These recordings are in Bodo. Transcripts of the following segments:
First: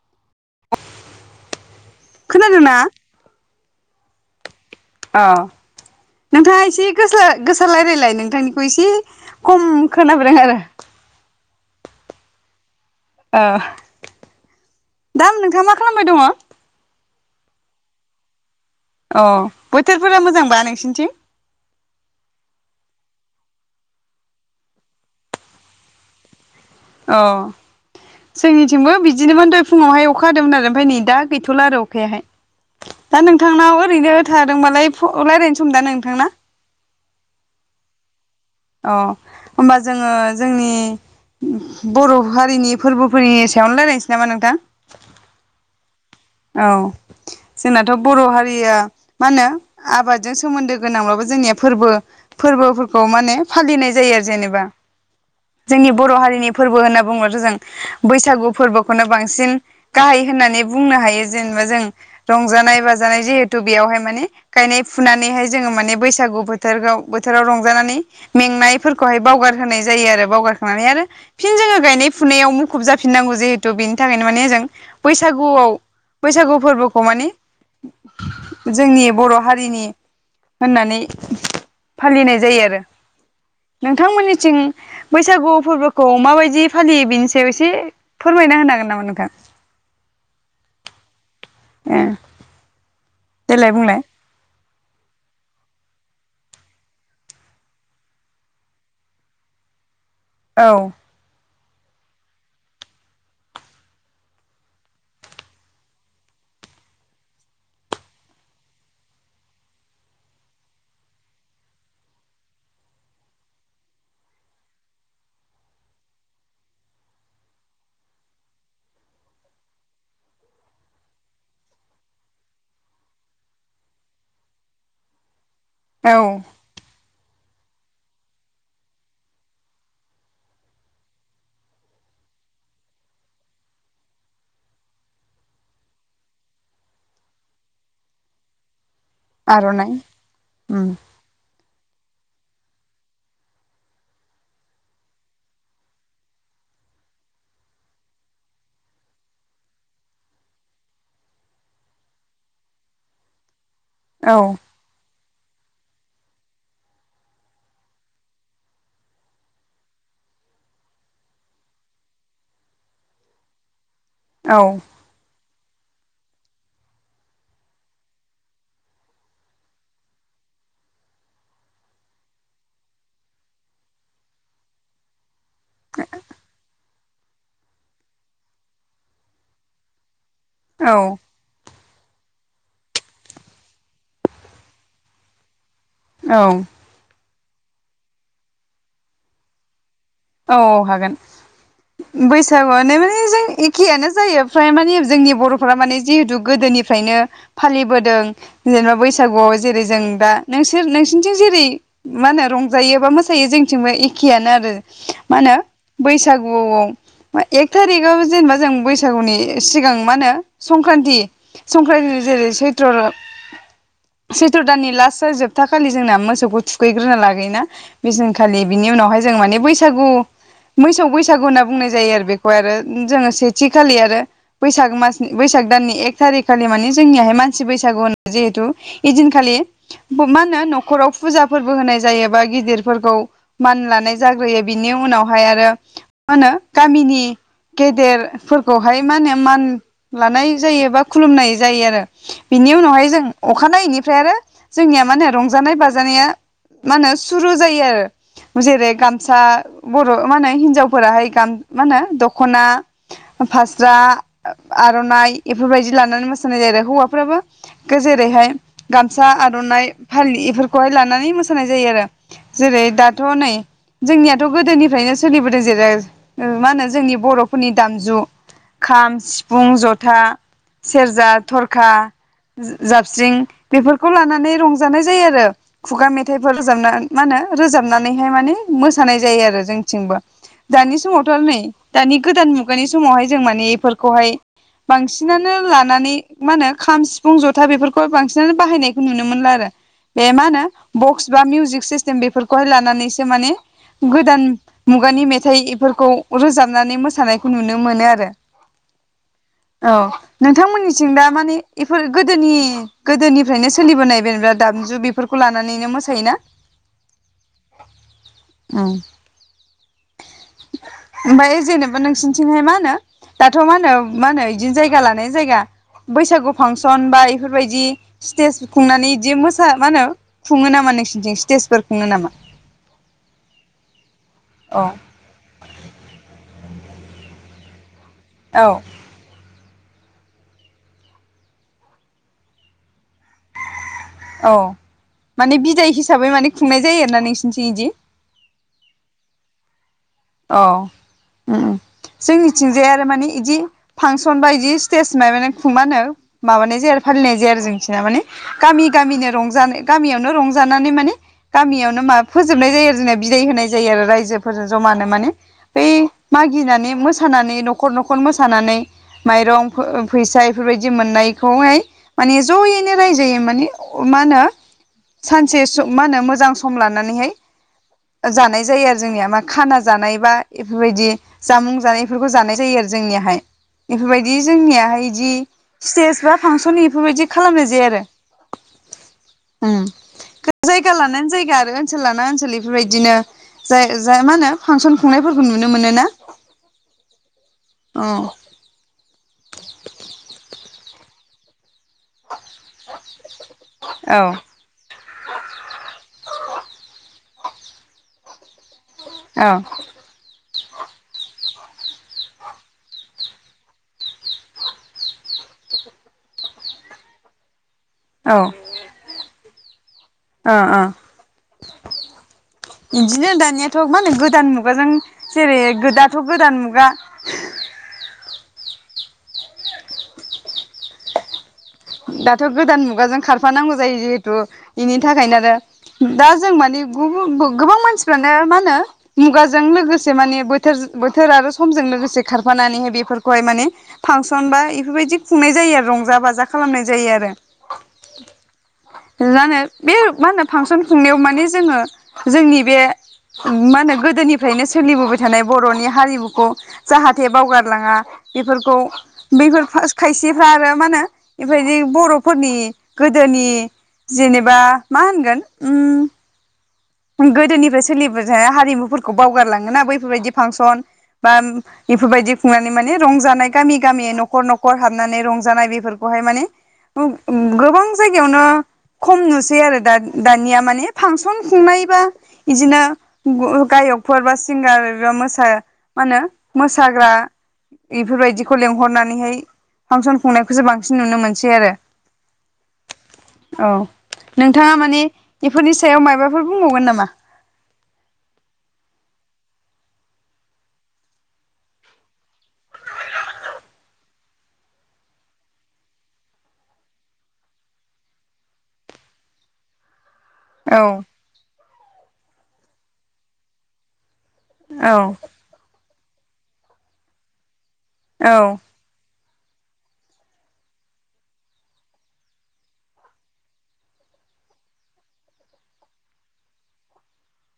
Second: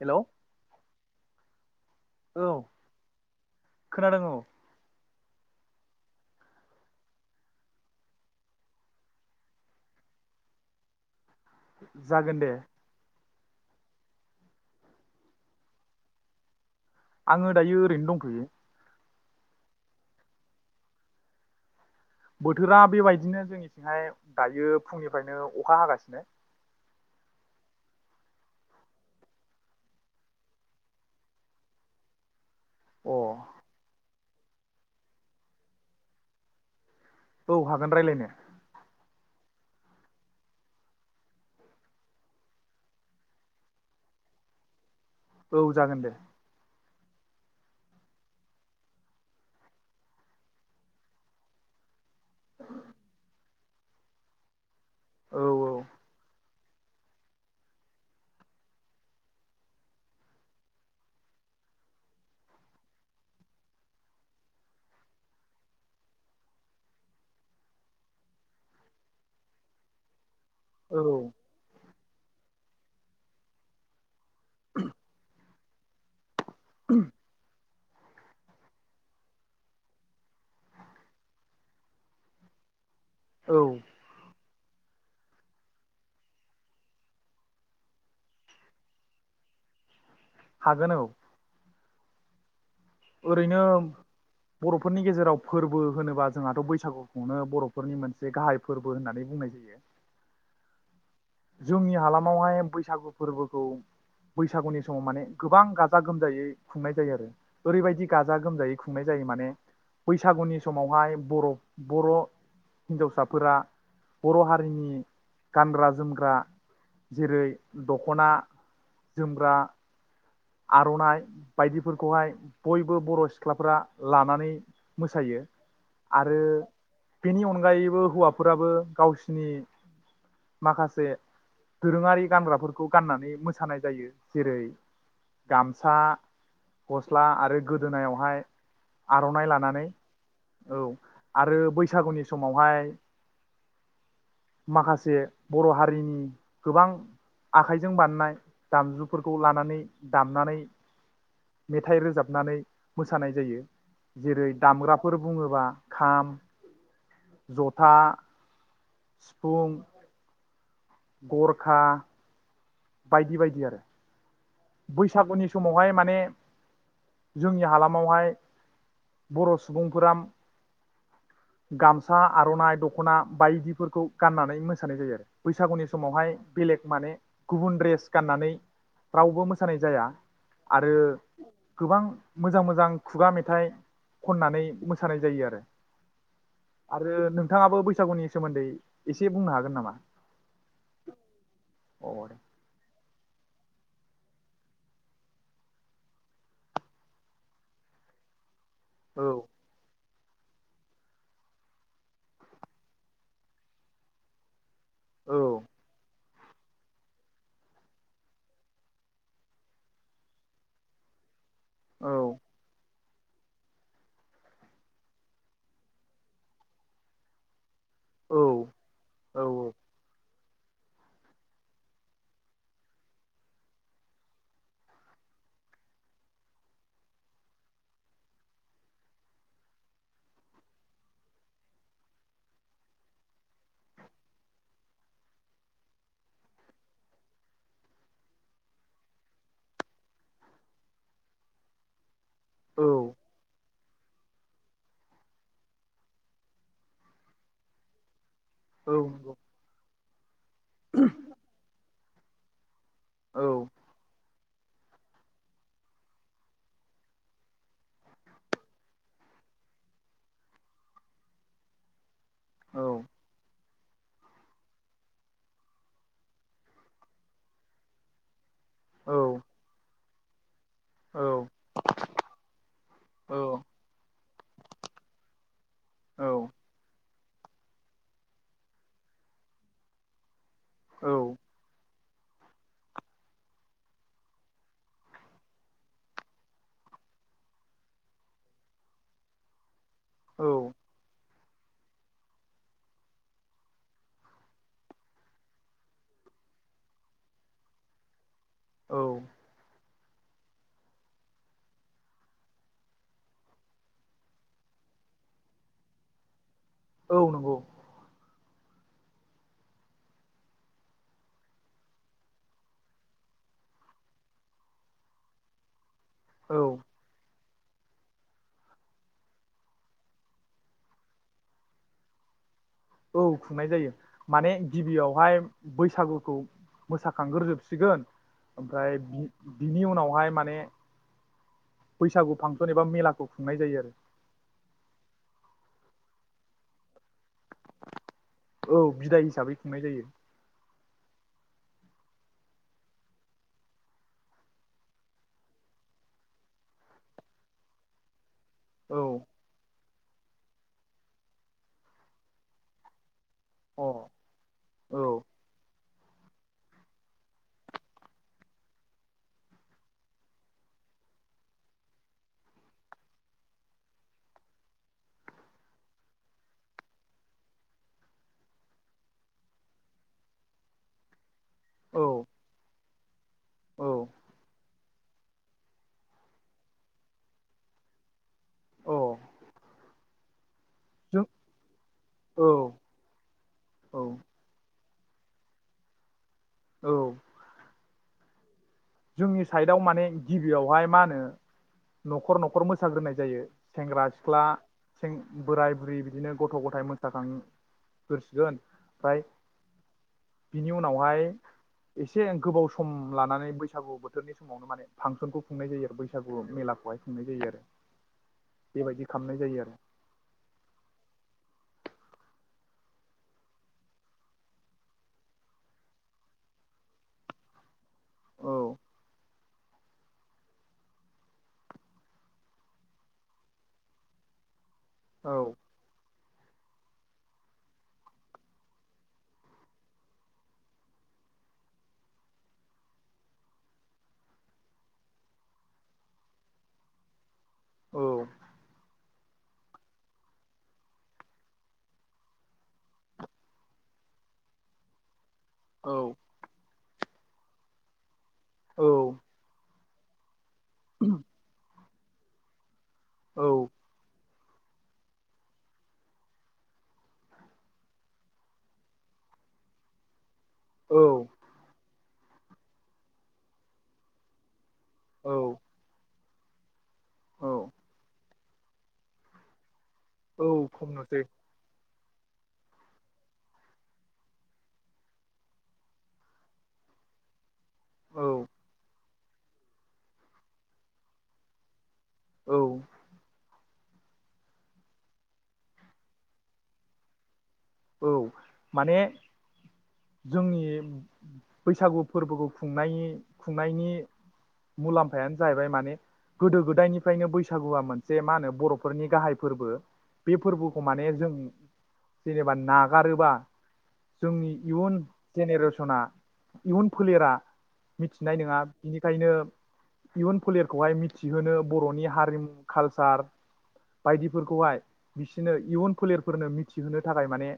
हेल'। औ खोनादों ना। खोनादों औ। औ नोंथाङा एसेस गोस्ला गोसालारायलाय नोंथांनिखौ एसे खम खोनाबोदों आरो। जागोन दे। ओ दा नोंथाङा मा खालामबाय दङ। आङो दायो ओरैनो दंथ'यो। अ बोथोरफोरा मोजांबा नोंसिनिथिं। बोथोरा बेबायदिनो जोंनिथिंहाय दायो फुंनिफ्रायनो अखा हागासिनो। अ जोंनिथिंबो बिदिनोमोन द फुङावहाय अखा हादोंमोन आरो ओमफफ्राय नै दा गैथ'ला आरो अखायाहाय। अ दा नोंथांनाव ओरैनो। थादोंबालाय फ लारायनो समदा नोंथांना। औ हागोन रायलायनो। अ होमबा जोङो जोंनि बर' हारिनि फोरबोफोरनि सायावनो राय्लायनोसै नामा नोंथां। औ जागोन दे। औ जोंनाथ' बर' हारिया मा होनो आबादजों सोमोन्दो गोनांब्लाबबो जोंनिया फोरबो फोरबोफोरखौ माने फालिनाय जायो आरो जेनेबा। औ जोंनि बर' हारिनि फोरबो होनना बुङोबो जों बैसागु फोरबोखौनो बांसिन गाहाय होननानै बुंनो हायो। जेनेबा जों रंजानाय बाजानाय जिहेथु बेयावहाय माने गायनाय फुनानैहाय जोङो माने बैसागु बोथोरखौ बोथोराव रंजानानै मेंनायफोरखौहाय बावगारहोनाय जायो आरो बावगार। माने औ आरो फिन जोङो गायनाय। फुनायाव मुखुब जाफिननांगौ जिहेथु बेनि थाखायनो माने जों बैसागुआव। बैसागु फोरबोखौ मानि। जोंनि बर' हारिनि होननानै फालिनाय जायो आरो। औ नोंथांमोननि थिं बैसागु फोरबोखौ माबायदि फालियो बेनि सायाव एसे फोरमायना होनो हागोन नामा नोंथां? हागोन औ ए ओरैनो देलाय बुंलाय बर'फोरनि गेजेराव फोरबो होनोबा जोंहाथ' बैसागुखौनो बर'फोरनि मोनसे गाहाय फोरबो होननानै बुंनाय जायो औ जोंनि हालामावहाय बैसागु फोरबोखौ बैसागुनि समाव माने गोबां गाजा गोमजायै खुंनाय जायो आरो ओरैबायदि गाजा गोमजायै खुंनाय जायो माने बैसागुनि समावहाय बर' बर' हिन्जावसाफोरा बर' हारिनि गानग्रा जोमग्रा जेरै दख'ना जोमग्रा आर'नाइ बायदिफोरखौहाय बयबो बर' सिख्लाफ्रा लानानै मोसायो औ आरो बेनि अनगायैबो हौवाफोराबो गावसिनि माखासे दोरोङारि गानग्राफोरखौ गाननानै मोसानाय जायो जेरै गामसा गस्ला आरो गोदोनायावहाय आर'नाइ लानानै औ उम आरो बैस बैसागुनि समावहाय माखासे बर' हारिनि गोबां आखाइजों बानायनाय दामजुफोरखौ लानानै दामनानै मेथाइ रोजाबनानै मोसानाय जायो। औ जेरै दामग्राफोर बुङोब्ला खाम जथा सिफुं गरखा बायदि बायदि आरो औ बैसागुनि समावहाय माने जोंनि हालामावहाय बर' सुबुंफोरा गामसा आर'नाइ दख'ना बायदिफोरखौ गाननानै मोसानाय जायो आरो बैसागुनि समावहाय बेलेग माने गुबुन द्रेस गाननानै रावबो मोसानाय जाया। आरो औ गोबां मोजां मोजां खुगा मेथाइ खननानै मोसानाय जायो आरो आरो नों नोंथाङाबो बैसागुनि सोमोन्दै एसे बुंनो हागोन नामा? औ औ हागोन अ दे बैसागुआनो जों एखेयानो जायो फ्राय माने जोंनि बर'फ्रा माने जिहेतु गोदोनिफ्रायनो फालिबोदों। जेनेबा औ बैसागुआव जेरै जों बा नोंसोर नोंसिनिथिं जेरै मा होनो रंजायो बा मोसायो जोंथिंबो एखेयानो आरो मा औ होनो बैसा बैसागुआव एक थारिकआव जेनेबा जों बैसागुनि सिगां मा होनो संक्रान्ति औ संक्रान्ति जेरै सैत्र सैथ्र' दाननि लास्ट जोबथा खालि जोंना मोसौखौ थुखैग्रोना लाग्रोयोना बे औ दिनखालि बि उनावहाय जों माने औ बै मोसौ बैसागु होनना बुंनाय जायो आरो बेखौ जोङो सेथि खालि आरो बैसाग मास बैसाग दाननि एक थारि खालि मानि जोंनिहाय मानसि बैसागु जेहुतु दिनखालि मा होनो न'खाव फुजा फोरबो होनाय जायोबा गिदिरफोरखौ मान लानाय जाग्रोयो। बिनि उनावहाय आरो मा होनो गामिनि गेदेरफोरखौहाय मा होनो मान लानाय जायो बा खुलुमनाय जायो आरो। बिनि औ उनावहाय जों अखानायैनि ओमफ्राय आरो जोंनिया मा रंजानाय बाजानाया मा होनो सुरु जायो आरो। जेरै गामसा औ बर' मा होनो हिनजावफोराहाय गा मा होनो दख'ना फास्रा आर'नाइ बेफोर बायदि लानानै मोसानाय जायो आरो हौवाफ्राबो जेरैहाय गामसा आर'नाइ फालि बेफोरखौहाय लानानै मोसानाय जायो आरो। जेरै दाथ' नै जोंनिया। गोदोनिफ्रायनो सोलिबोदों जेरै मा होनो जोंनि बर'फोरनि दामजु। खाम सिफुं जथा जथा। औ नंगौ औ सेरजा थरखा जाबस्रिं औ बेफोरखौ लानानै - नानै रंजानाय जायो आरो खुगा औ मेथाइफोर रोजाबना मा होनो रोजाबनानैहाय माने मो सानाय जायो आरो जोंनिथिंबो दानि औ समावथ' आरो नै दानि गोदान मुगानि समावहाय जों माने बेफोरखौहाय बांसिनानो लानानै मा होनो खाम सिफुं जथा बेफोरखौाय बांसिनानो बाहायनायखौ नुनो मोनला आरो बे मा होनो औ बक्स बा मिउजिक सिस्टेम बेफोरखौहाय लानानैसो माने गोदान मुगानि मेथाइ बेफोरखौ रोजाबनानै मोसानायखौ नुनो मोनो आरो। औ औ नोंथांमोननिथिं दा माने बेफोर गोदोनि गोदोनिफ्रायनो सोलिबोनाय बेेनेबा दामजु बेफोरखौ लानानैनो मोसायोना? औ नंगौ। औ ओमफ्राय जेनेबा नोंसिनिथिंहाय मा होनो दाथ मा होनो मा होनो बिदिनो जायगा लानाय जायगा बैसागु औ फांसन बा बेफोरबायदि स्टेज खुंनानै बिदि मोसा मा होनो खुङो नामा नोंसोरनिथिं स्टेजफोर खुङो नामा? औ खुंनाय जायो। माने औ गिबियावहाय बैसागुखौ मोसाखांग्रोजोबसिगोन औ ओमफ्राय बिनि उनावहाय माने बैसागु फांसन एबा मेलाखौ खुंनाय जायो आरो। औ माने बिदाय हिसाबै माने खुंनाय जायो आरोना नोंसिनिथिं बिदि? औ बिदाय हिसाबै खुंनाय जायो। अ जोंनिथिंजाय आरो माने बिदि फांसन बा बिदि स्टेज मायबा खुंनाय माबानाय जाया आरो फालिनाय जाया आरो जोंनिथिं माने। गामि औ गामिनो रंजानाय गामियावनो रंजानानै माने गामियावनो मा फोजोबनाय जायो आरो जोंनिया बिदाय होनाय जायो आरो अ रायजोफोरजों औ जमानो बै मागिनानै मोसानानै नखर नखर मोसानानै माइरं फैसा बेफोरबायदि मोननायखौहाय माने जयैनो रायजायै माने मा होनो सानसे मा होनो मोजां सम लानानैहाय जानाय जायो आरो जोंनिया मा खाना जानाय बा बेफोरबायदि जामुं जानायफोरखौ जानाय जायो आरो। जोंनियाहाय औ बेफोरबायदि जोंनिया बिदि स्टेज बा फांसन बेफोरबायदि खालामनाय जाया आरो। औ अ जायगा जों लानानै जायगा आरो ओनसोल लाना औ ओनसोल बेफोरबायदिनो जाय औ जाय मा होनो फांसन खुंनायफोरखौ नुनो मोनो ना? औ अ जोंनि साइडआव माने गिबियावहाय मा होनो नखर नखर मोसाग्रोननाय जायो सेंग्रा- सिख्ला सें बोराय- बुरि बिदिनो गथ' गथाय मोसाखां [unintelligible] औ। बिनि उनावहाय एसे गोबाव सम लानानै बैसागु बो थोरनि समावनो माने फांसनखौ खुंनाय जायो आरो बैसागु मेलाखौहाय खुंनाय जायो आरो। बेबायदि खालामनाय जायो आरो। अ अ बिदिनो दानियाथ' मा होनो गोदान मुगाजों जेरै गो दाथ' गोदान मुगा औ दाथ'गोदान मुगाजों खारफानांगौ जायो जिहेथु बेनि थाखायनो आरो दा जों माने [unintelligible] गोबां मानसिफ्रानो मा होनो मुगाजों लोगोसे माने बोथोर बोथोर आरो समजों लोगोसे खाराफानानै बेफोरखौहाय माने फांसन बा बेफोरबायदि खुंनाय जायो आरो रंजा बाजा। खालामनाय जायो आरो औ [unintelligible] बे मा होनो फांसन खुंनायाव माने जोङो जोंनि बे मा होनो गोदोनिफ्रायनो सोलिबोबाय थानाय बर'नि औ हारिमुखौ। जाहाथे बावगारलाङा। बेफोरखौ औ बैफोर फास्त। खायसेफ्रा आरो मा ओनो। इफोबायदि बर'फोरनि। गोदोनि। औ जिनेबा मा होनगोन ओम। गोदोनिफाय सोलिबो जाया हारिमुफोरखौ बावगारलाङोना बैफोरबायदिब फांसन औ बान। बेफोरबायदि खुंनानै माने रंजानाय गामि गामि न'खर न'ख। कर हाबनानै औ रंजानाय बेफोरख। बहाय माने ओमक औ ओ गोबां जायगायावनो खम नुसै आरो दाद। औ दानिया माने खमनोसै फांसन। [unintelligible] इजिनो ग'-गायकफोर बा सिंगार ओरो मोसा मा होनो मोसाग्रा औ बेफोरबायदिखौ लेंंहरनानैहाय फांसन खुंनायखौसो बांसिन नुनो मोनसै आरो। औ। औ नोंथाङा माने इफोरनि सायाव मायबाब बफोर बुंबावगोन नामा? औ माने जोंनि बैसागु फोरबोखौ खुंनायनि खुंनायनि मुलाम्फायानो जाहैबाय माने गोदो गोदायनिफ्रायनो बैसागुआ मोनसे मा ओनो बर'फोरनि गाहाय फोरबो। बे औ फोरबोखौ माने जों [unintelligible] बा नागारोबा। जोंनि इयुन औ जेनेरेसना। इयुन फोलेरा। औ मिथिनाय नोंङा बिनिखायनो। इयुन फोलेरखौहाय मिथिहोनो बर'नि हारिमु खालचार बायदिफोरखौहाय बिसोरनो इयुन फोलेरफोरनो मिथि होनो थाखाय माने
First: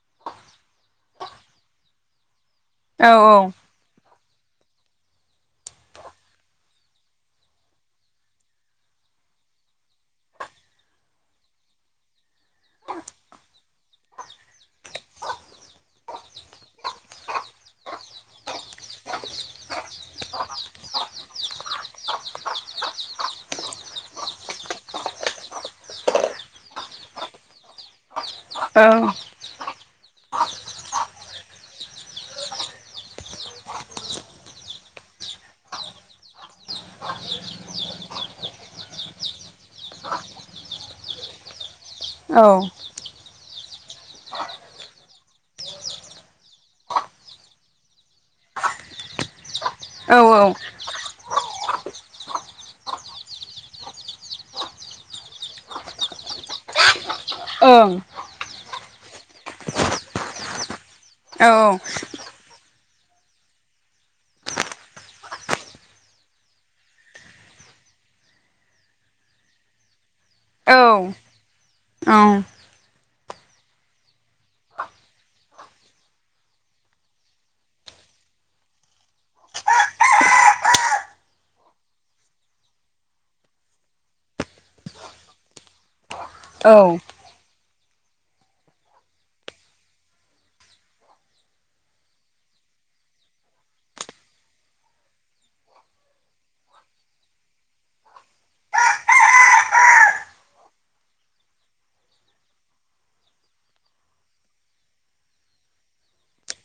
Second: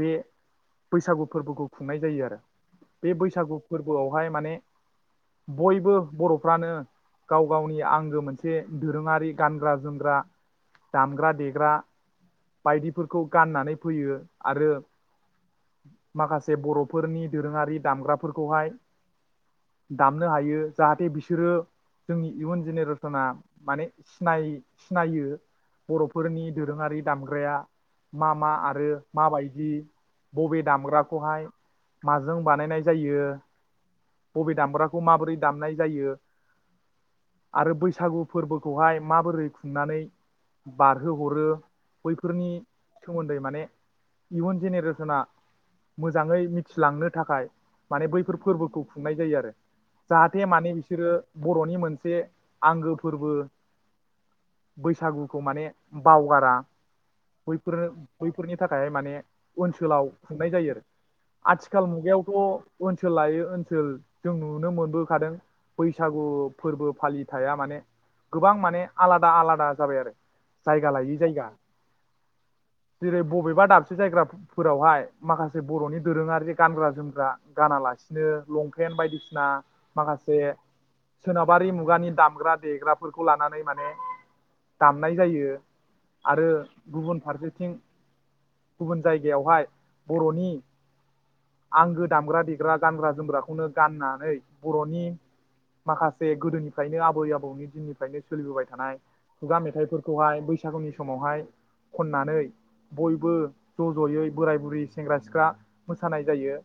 बे बैसागु फोरबोखौ खुंनाय जायो आरो। बे बैसागु फोरबोआव बेवहाय माने बयबो बर'फ्रानो गाव गावनि आंगो मोनसे दोरोङारि गानग्रा जोमग्रा दामग्रा देग्रा बायदिफोरखौ गाननानै फैयो आरो, माखासे बर'फोरनि दोरोङारि दामग्राफोरखौहाय दामनो हायो जाहाथे बिसोरो जोंनि इयुन जेनेरेसना माने नाय सिनायो बर'फोरनि दोरोङारि दामग्राया मा मा आद होयो माबायदि बबे दामग्राखौहाय माजों बानायनाय जायो, बबे दामग्राखौ माबोरै दामनाय जायो, आरो बैसागु फोरबोखौहाय माबोरै खुंनानै बारहोहरो? औ बैफोरनि सोमोन्दै माने। इउन जेनेरेसना मोजाङै मिथिलांनो थाखाय माने बैफोर फोरबोखौ खुंनाय जायो आरो। औ जाहाथे माने बिसोरो बर'नि मोनसे आंगो फोरबो बैसागुखौ माने बावगारा। बैफोरो ओं बैफ फोरनि थाखाय माने ओनसोलाव खुंनाय जायो आरो। औ आथिखाल मुगायावथ' ओनसोल लायै ओनसोल जों नुनो मोनबोखादों बैसागु फोर्बो फालिथाया माने गोबां माने आलादा आलादा जाबाय आरो। जायगा लायै औ जायगा। जेरै बबेबा दाबसे जायग्राफोरावहाय माखासे बर'नि दोरोङारि गानग्रा जोमग्रा गानालासिनो लंपेन्ट बायदिसिना माखासे सोनाबारि मुगानि दामग्रा देग्राफोरखौ लानानै माने दामनाय जायो। आरो गुबुन फारसे थिं गुबुन जायगायावहाय बर'नि, आंगो दामग्रा देग्रा गानग्रा जोमग्राखौनो गाननानै बर'नि माखासे गोदोनिफ्रायनो आबै आबौनि दिननिफ्रायनो सोलिबोबाय थानाय खुगा मेथाइफोरखौहाय बैसागुनि समावहाय खननानै बयबो ज' ज'यै बोराय बुरै सेंग्रा सिख्ला मोसानाय जायो।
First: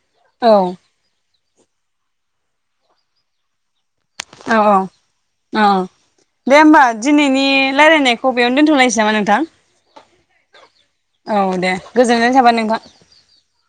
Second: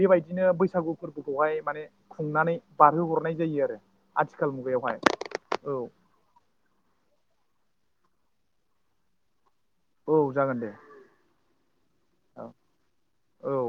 बेबायदिनो औ बैसागु फोर्बो खौहाय माने खुंनानै बारहोहरनाय जायो आरो। आथिखाल औ औ, मुगायावहाय औ दे होमबा दिनैनि रायलायनाय खौ बेयावनो दोनथ'लायनोसै नामा नोंथां? औ जागोन दे [inaudible] औ दे गोजोननाय औ थाबाय नोंथां। औ